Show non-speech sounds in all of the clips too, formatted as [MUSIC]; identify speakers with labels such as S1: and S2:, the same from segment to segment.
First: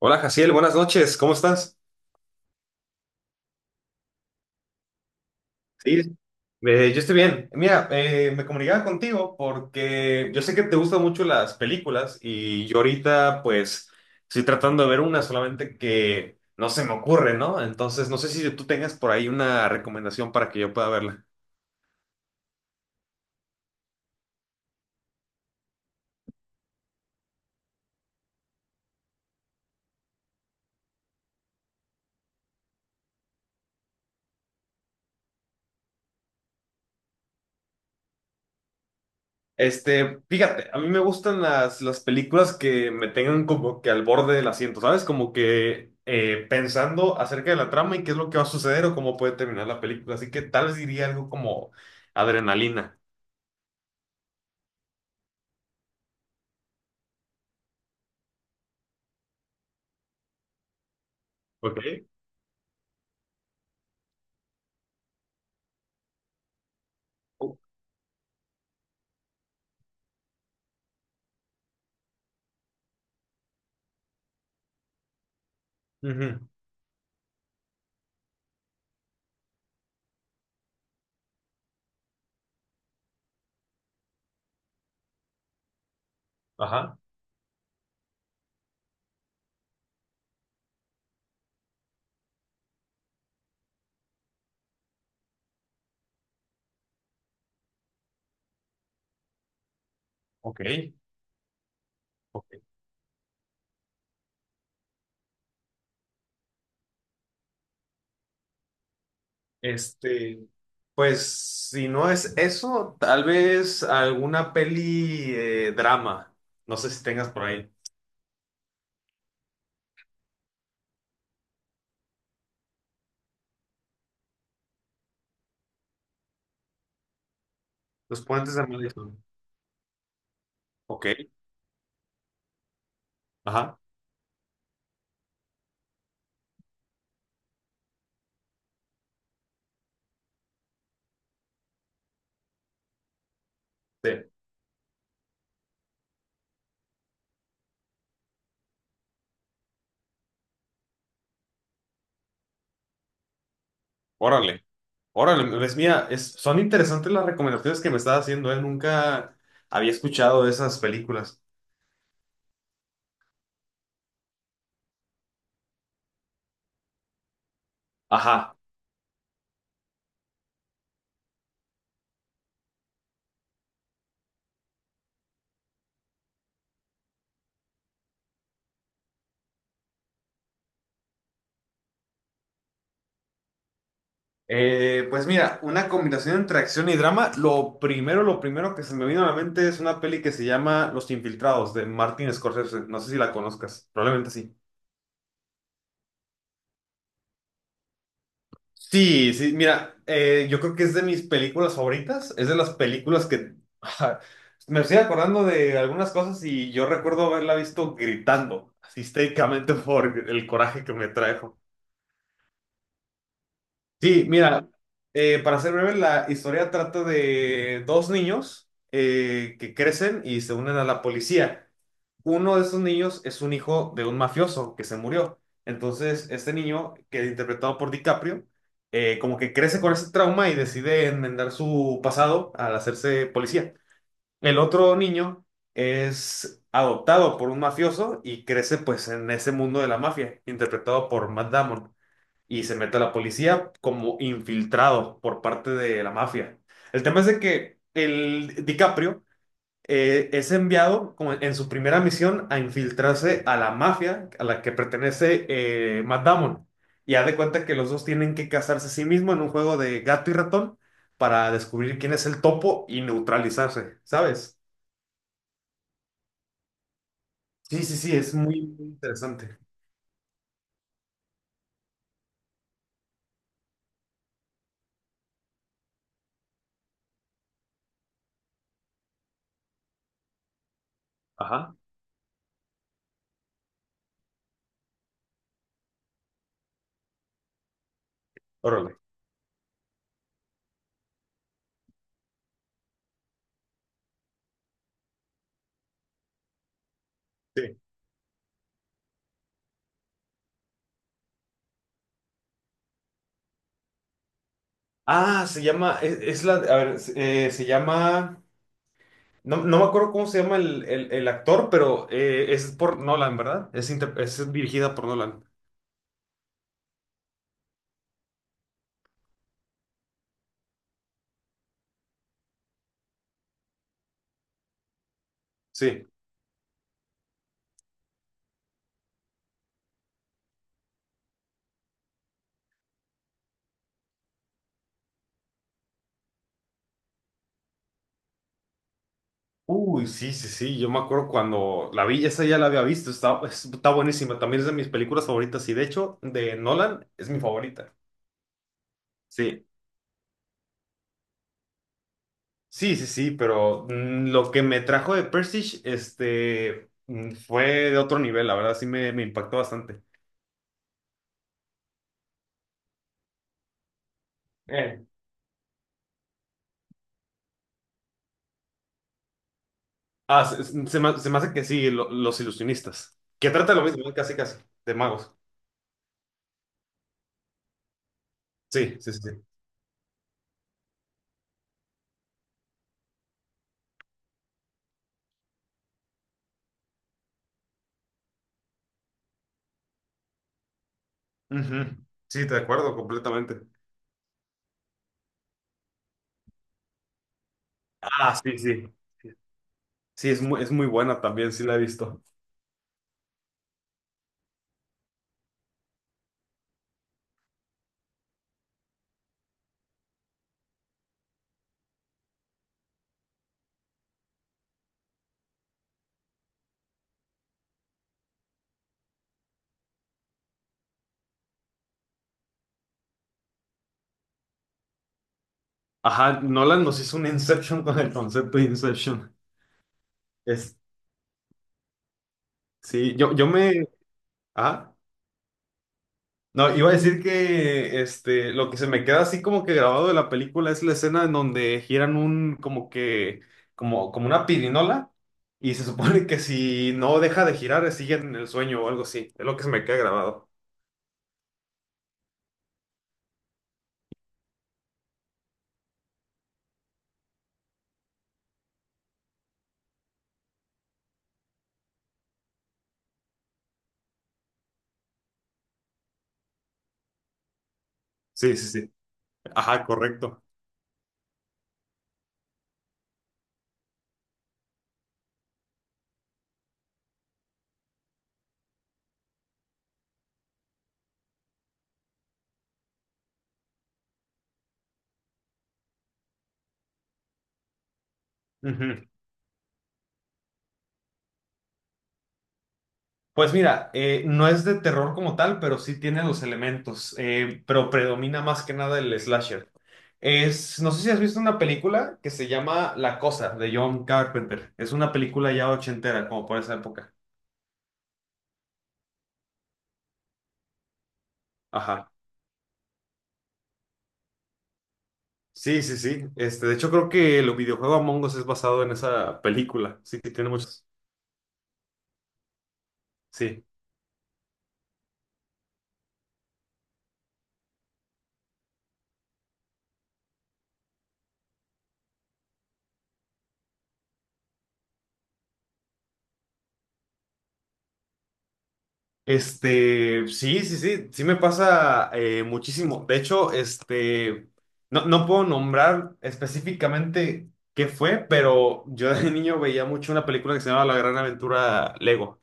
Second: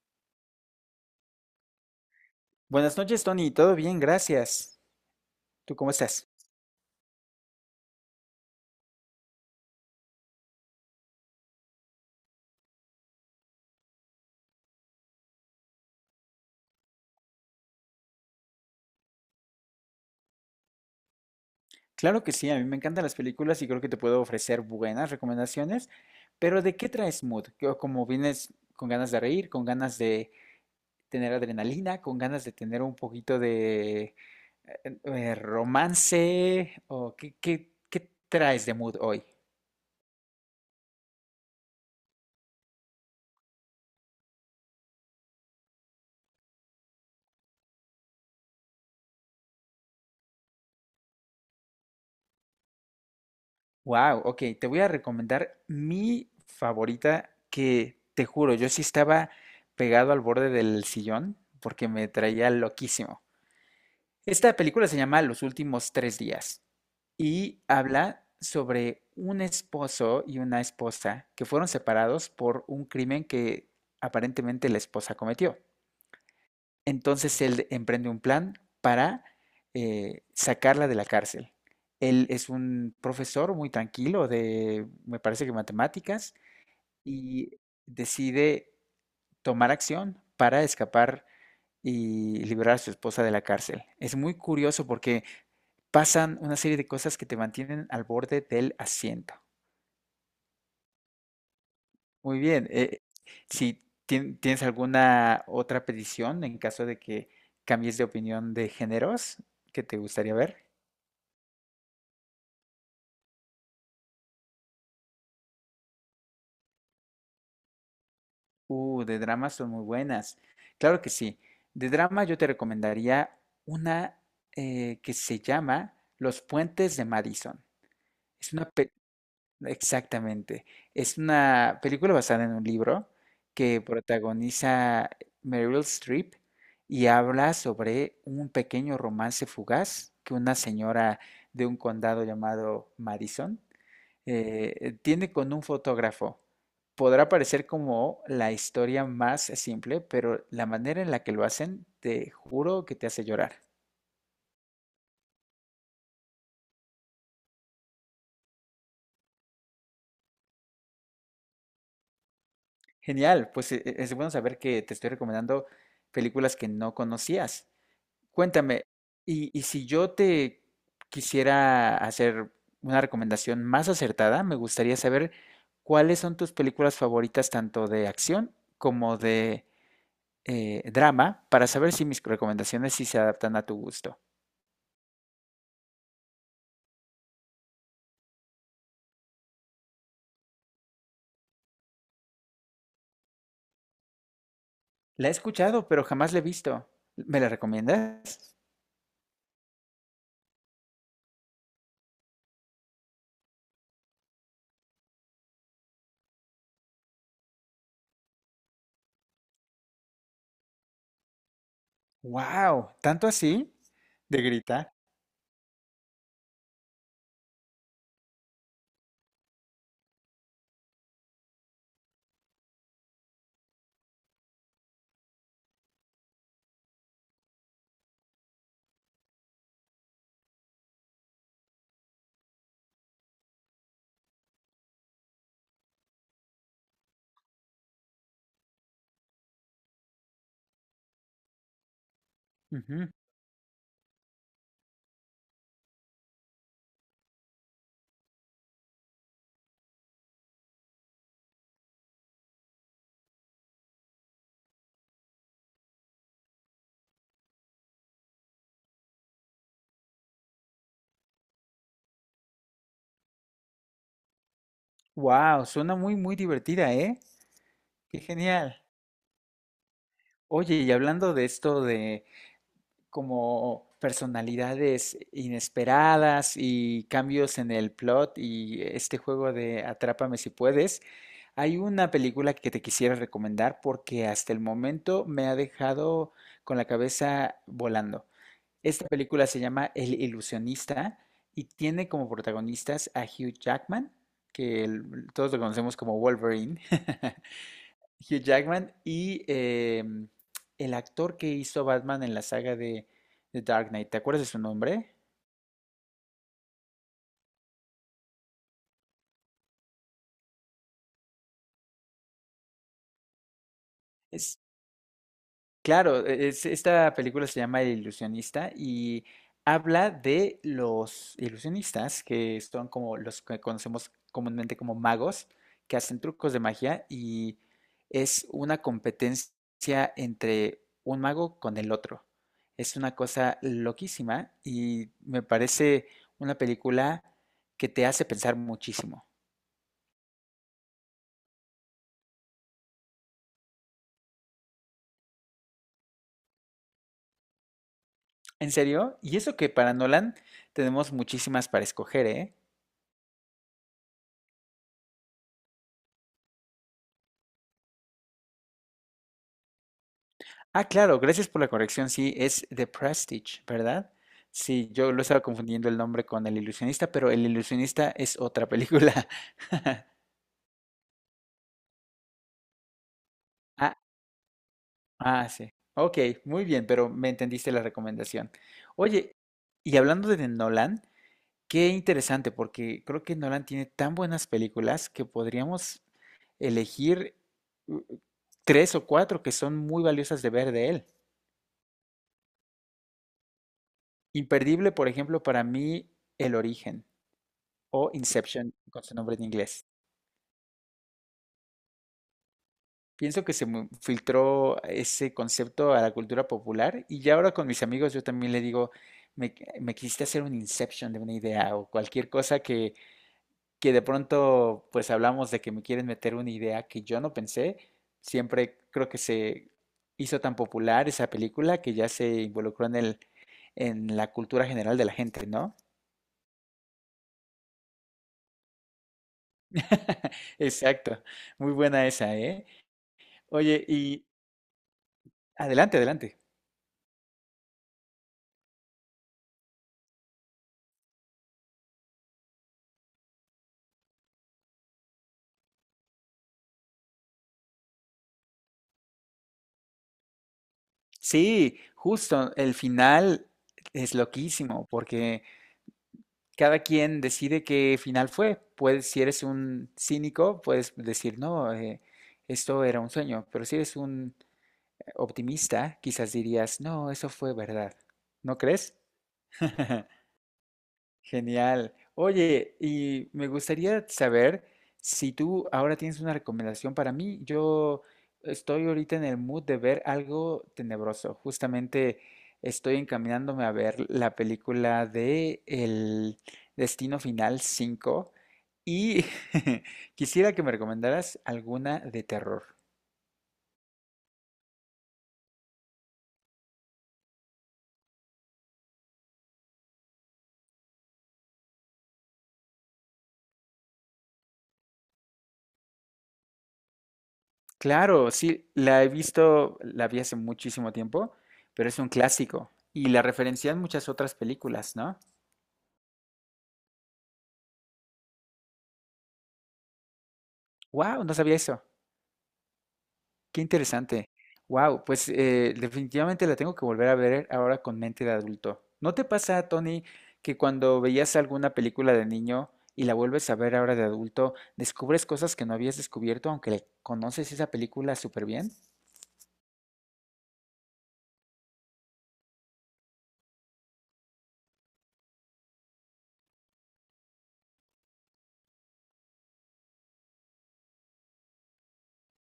S1: Hola, Jaciel, buenas noches, ¿cómo estás?
S2: Buenas noches, Tony. Todo bien, gracias. ¿Tú cómo
S1: Sí,
S2: estás?
S1: yo estoy bien. Mira, me comunicaba contigo porque yo sé que te gustan mucho las películas y yo ahorita pues estoy tratando de ver una, solamente que no se me ocurre, ¿no? Entonces no sé si tú tengas por ahí una recomendación para que yo pueda verla.
S2: Claro que sí, a mí me encantan las películas y creo que te puedo ofrecer buenas recomendaciones, pero ¿de qué traes mood? Como vienes con ganas de reír, con ganas de tener adrenalina, con ganas de tener un poquito de romance, o qué traes de mood hoy?
S1: Este, fíjate, a mí me gustan las películas que me tengan como que al borde del asiento, ¿sabes? Como que pensando acerca de la trama y qué es lo que va a suceder o cómo puede terminar la película. Así que tal vez diría algo como adrenalina.
S2: Wow, ok, te voy a recomendar mi favorita que te juro, yo sí estaba pegado al borde del sillón porque
S1: Ok.
S2: me traía loquísimo. Esta película se llama Los Últimos Tres Días
S1: U-
S2: y habla sobre un esposo y una esposa que fueron separados por un crimen que aparentemente la esposa cometió.
S1: Ujú.
S2: Entonces él emprende un plan para sacarla de la cárcel. Él es un profesor muy tranquilo de, me parece que matemáticas,
S1: Ajá.
S2: y decide tomar acción para escapar y liberar a su esposa de la cárcel. Es muy curioso porque pasan una serie de cosas que te mantienen al borde del asiento.
S1: Ok.
S2: Muy
S1: Ok.
S2: bien. Si tien- ¿Tienes alguna otra petición en caso de que cambies de opinión de géneros que te gustaría
S1: Este,
S2: ver?
S1: pues si no es eso, tal vez alguna peli drama. No sé si tengas por ahí.
S2: De dramas son muy buenas. Claro que sí. De drama yo te recomendaría una que se llama Los Puentes de Madison.
S1: Los
S2: Es
S1: puentes de
S2: una, pe-
S1: Madison.
S2: Exactamente.
S1: Ok.
S2: Es una película basada en un libro
S1: Ajá.
S2: que protagoniza Meryl Streep y habla sobre un pequeño romance fugaz que una señora de un condado llamado Madison
S1: Sí.
S2: tiene con un fotógrafo. Podrá parecer como la historia más simple, pero la manera en la que lo hacen, te juro que te hace llorar.
S1: Órale. Órale, ves, mira, son interesantes las recomendaciones que me estás haciendo, ¿eh? Nunca había escuchado de esas películas.
S2: Genial, pues es bueno saber que te estoy recomendando películas que no conocías.
S1: Ajá.
S2: Cuéntame, y si yo te quisiera hacer una recomendación más acertada, me gustaría saber cuáles son tus películas favoritas, tanto de acción como de drama, para saber si mis recomendaciones sí se adaptan a tu gusto.
S1: Pues mira, una combinación entre acción y drama. Lo primero que se me vino a la mente es una peli que se llama Los Infiltrados de Martin Scorsese. No sé si la conozcas, probablemente sí.
S2: La he escuchado, pero jamás la he visto. ¿Me la recomiendas?
S1: Sí, sí, mira, yo creo que es de mis películas favoritas, es de las películas que [LAUGHS] me estoy acordando de algunas cosas y yo recuerdo haberla visto gritando, así histéricamente [LAUGHS] por el coraje que me trajo.
S2: ¡Wow! ¿Tanto así?
S1: Sí,
S2: De
S1: mira,
S2: gritar.
S1: para ser breve, la historia trata de dos niños que crecen y se unen a la policía. Uno de esos niños es un hijo de un mafioso que se murió. Entonces, este niño, que es interpretado por DiCaprio, como que crece con ese trauma y decide enmendar su pasado al hacerse policía. El otro niño es adoptado por un mafioso y crece pues en ese mundo de la mafia, interpretado por Matt Damon y se mete a la policía como infiltrado por parte de la mafia. El tema es de que el DiCaprio es enviado como en su primera misión a infiltrarse a la mafia a la que pertenece Matt Damon. Y haz de cuenta que los dos tienen que casarse a sí mismos en un juego de gato y ratón para descubrir quién es el topo y neutralizarse, ¿sabes?
S2: ¡Wow! Suena muy, muy divertida, ¿eh?
S1: Sí, sí, sí,
S2: ¡Qué
S1: es muy,
S2: genial!
S1: muy interesante.
S2: Oye, y hablando de esto de como personalidades inesperadas y cambios en el plot y este juego de Atrápame Si Puedes.
S1: Ajá,
S2: Hay una película que te quisiera recomendar porque hasta el momento me ha dejado con la cabeza volando.
S1: órale.
S2: Esta película se llama El Ilusionista y tiene como protagonistas a Hugh Jackman, todos lo conocemos como Wolverine, [LAUGHS]
S1: Sí.
S2: Hugh Jackman y el actor que hizo Batman en la saga de Dark Knight. ¿Te acuerdas de su nombre?
S1: Ah, se llama, es la, a ver, se llama No, no me acuerdo cómo se llama el actor, pero es por Nolan, ¿verdad? Es
S2: Es
S1: dirigida por Nolan.
S2: Claro, esta película se llama El Ilusionista y habla de los ilusionistas, que son como los que conocemos comúnmente como magos, que
S1: Sí.
S2: hacen trucos de magia y es una competencia entre un mago con el otro. Es una cosa loquísima y me parece una película que te hace pensar muchísimo.
S1: Uy, sí, sí, sí. Yo me acuerdo cuando la vi, esa ya la había visto. Está buenísima. También es de mis películas favoritas y de hecho, de Nolan es mi favorita.
S2: ¿En serio? Y eso
S1: Sí.
S2: que para Nolan tenemos muchísimas para escoger, ¿eh?
S1: Sí, sí, sí, pero lo que me trajo de Prestige, este, fue de otro nivel, la verdad, me impactó bastante.
S2: Ah, claro, gracias por la corrección. Sí, es The Prestige, ¿verdad? Sí,
S1: Eh.
S2: yo lo estaba confundiendo el nombre con El Ilusionista, pero El Ilusionista es otra película. [LAUGHS]
S1: Ah, se me hace que sí, los ilusionistas. Que trata lo
S2: Ah,
S1: mismo, ¿no? Casi, casi, de magos.
S2: ah, sí. Ok, muy bien, pero me entendiste la recomendación.
S1: Sí, sí, sí.
S2: Oye, y hablando de Nolan, qué interesante, porque creo que Nolan tiene tan buenas películas que podríamos elegir uh, tres o cuatro que son muy valiosas de ver de él.
S1: Ujú. Sí, te acuerdo, completamente.
S2: Imperdible, por ejemplo, para mí, El Origen, o
S1: Ah, sí,
S2: Inception
S1: sí.
S2: con su nombre en inglés.
S1: Sí, es muy buena también, sí la he visto.
S2: Pienso que filtró ese concepto a la cultura popular y ya ahora con mis amigos yo también le digo, me, me quisiste hacer un Inception de una idea o cualquier cosa que de pronto pues hablamos de que me quieren meter una idea que yo no pensé. Siempre creo que se hizo tan popular esa película que ya se involucró en el, en la cultura general de la gente, ¿no?
S1: Ajá, Nolan nos hizo un Inception con el concepto de Inception.
S2: [LAUGHS]
S1: Es,
S2: Exacto. Muy buena esa, ¿eh?
S1: sí, yo
S2: Oye,
S1: me...
S2: y
S1: Ah,
S2: adelante, adelante.
S1: no, iba a decir que este, lo que se me queda así como que grabado de la película es la escena en donde giran un, como que, como una pirinola y se supone que si no deja de girar, siguen en el sueño o algo así. Es lo que se me queda grabado.
S2: Sí, justo, el final es loquísimo porque cada quien decide qué final fue. Puedes, si eres un cínico, puedes decir, no, esto era un sueño, pero si eres un optimista, quizás dirías, no, eso fue verdad.
S1: Sí,
S2: ¿No
S1: sí, sí.
S2: crees? [LAUGHS]
S1: Ajá, correcto.
S2: Genial. Oye, y me gustaría saber si tú ahora tienes una recomendación para mí. Yo estoy ahorita en el mood de ver algo tenebroso. Justamente estoy encaminándome a ver la película de El Destino Final 5
S1: Ujú.
S2: y [LAUGHS] quisiera que me recomendaras alguna de terror.
S1: Pues mira, no es de terror como tal, pero sí tiene los elementos, pero predomina más que nada el slasher. Es, no sé si has visto una película que se llama La Cosa de John Carpenter. Es una película ya ochentera, como por esa época.
S2: Claro, sí, la he visto, la vi hace muchísimo tiempo, pero es un
S1: Ajá.
S2: clásico y la referencian muchas otras películas, ¿no?
S1: Sí, sí, sí. Este, de hecho, creo que el videojuego Among Us es basado en esa película. Sí, que tiene muchos.
S2: Wow, no sabía eso. Qué
S1: Sí.
S2: interesante. Wow, pues definitivamente la tengo que volver a ver ahora con mente de adulto. ¿No te pasa, Tony, que cuando veías alguna película de niño y la vuelves a ver ahora de adulto, descubres cosas que no habías descubierto aunque le conoces esa película súper bien?
S1: Este, sí, sí, sí, sí me pasa muchísimo. De hecho, este, no, no puedo nombrar específicamente qué fue, pero yo de [LAUGHS] niño veía mucho una película que se llamaba La Gran Aventura Lego.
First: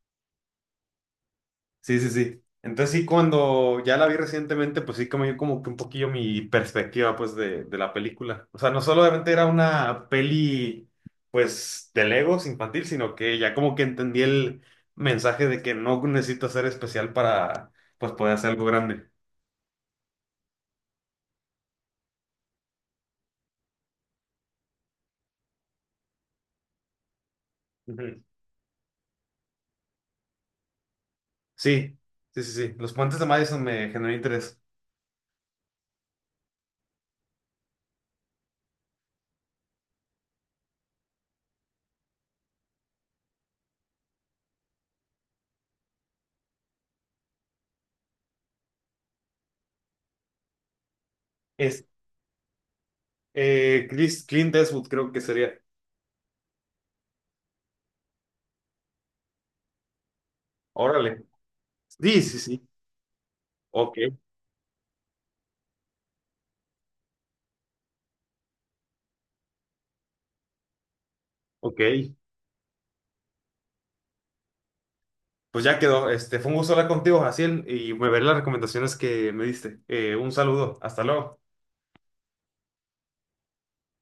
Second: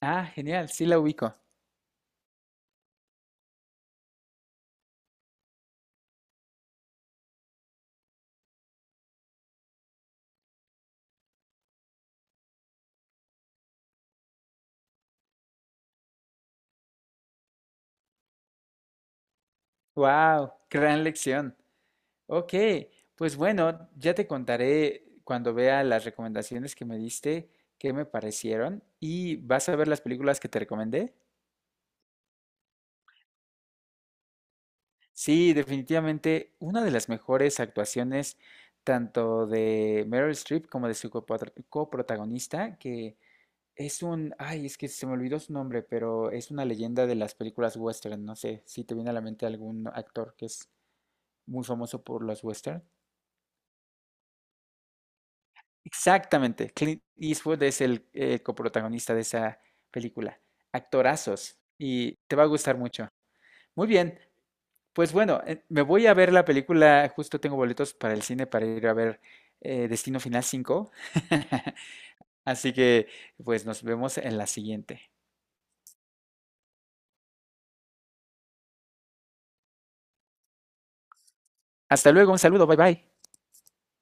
S2: Ah, genial, sí la ubico.
S1: Sí, sí, sí. Entonces sí, cuando ya la vi recientemente, pues sí cambió como que un poquillo mi perspectiva, pues, de la película. O sea, no solamente era una peli, pues, de Legos infantil, sino que ya como que entendí el mensaje de que no necesito ser especial para, pues, poder hacer algo grande.
S2: Wow, gran lección. Ok, pues bueno, ya te contaré cuando vea las recomendaciones que me diste, qué me
S1: Ujú.
S2: parecieron y vas a ver las películas que te recomendé.
S1: Sí, sí, sí, sí. Los puentes de Madison me generó interés.
S2: Sí, definitivamente una de las mejores actuaciones tanto de Meryl Streep como de su coprotagonista, que es un, ay, es que se me olvidó su nombre, pero es una leyenda de las películas western. No sé si te viene a la mente algún actor que es muy
S1: Es,
S2: famoso por los western.
S1: Clint Eastwood creo que sería.
S2: Exactamente, Clint Eastwood es el coprotagonista de esa película.
S1: Órale.
S2: Actorazos, y
S1: Sí,
S2: te
S1: sí,
S2: va a
S1: sí.
S2: gustar mucho. Muy
S1: Ok,
S2: bien. Pues bueno, me voy a ver la película, justo tengo boletos para el cine para ir a ver Destino Final 5. [LAUGHS]
S1: ok.
S2: Así que pues nos vemos en la siguiente.
S1: Pues ya quedó. Este, fue un gusto hablar contigo, Jaciel, y me veré las recomendaciones que me diste. Un saludo. Hasta luego.
S2: Hasta luego, un saludo, bye bye.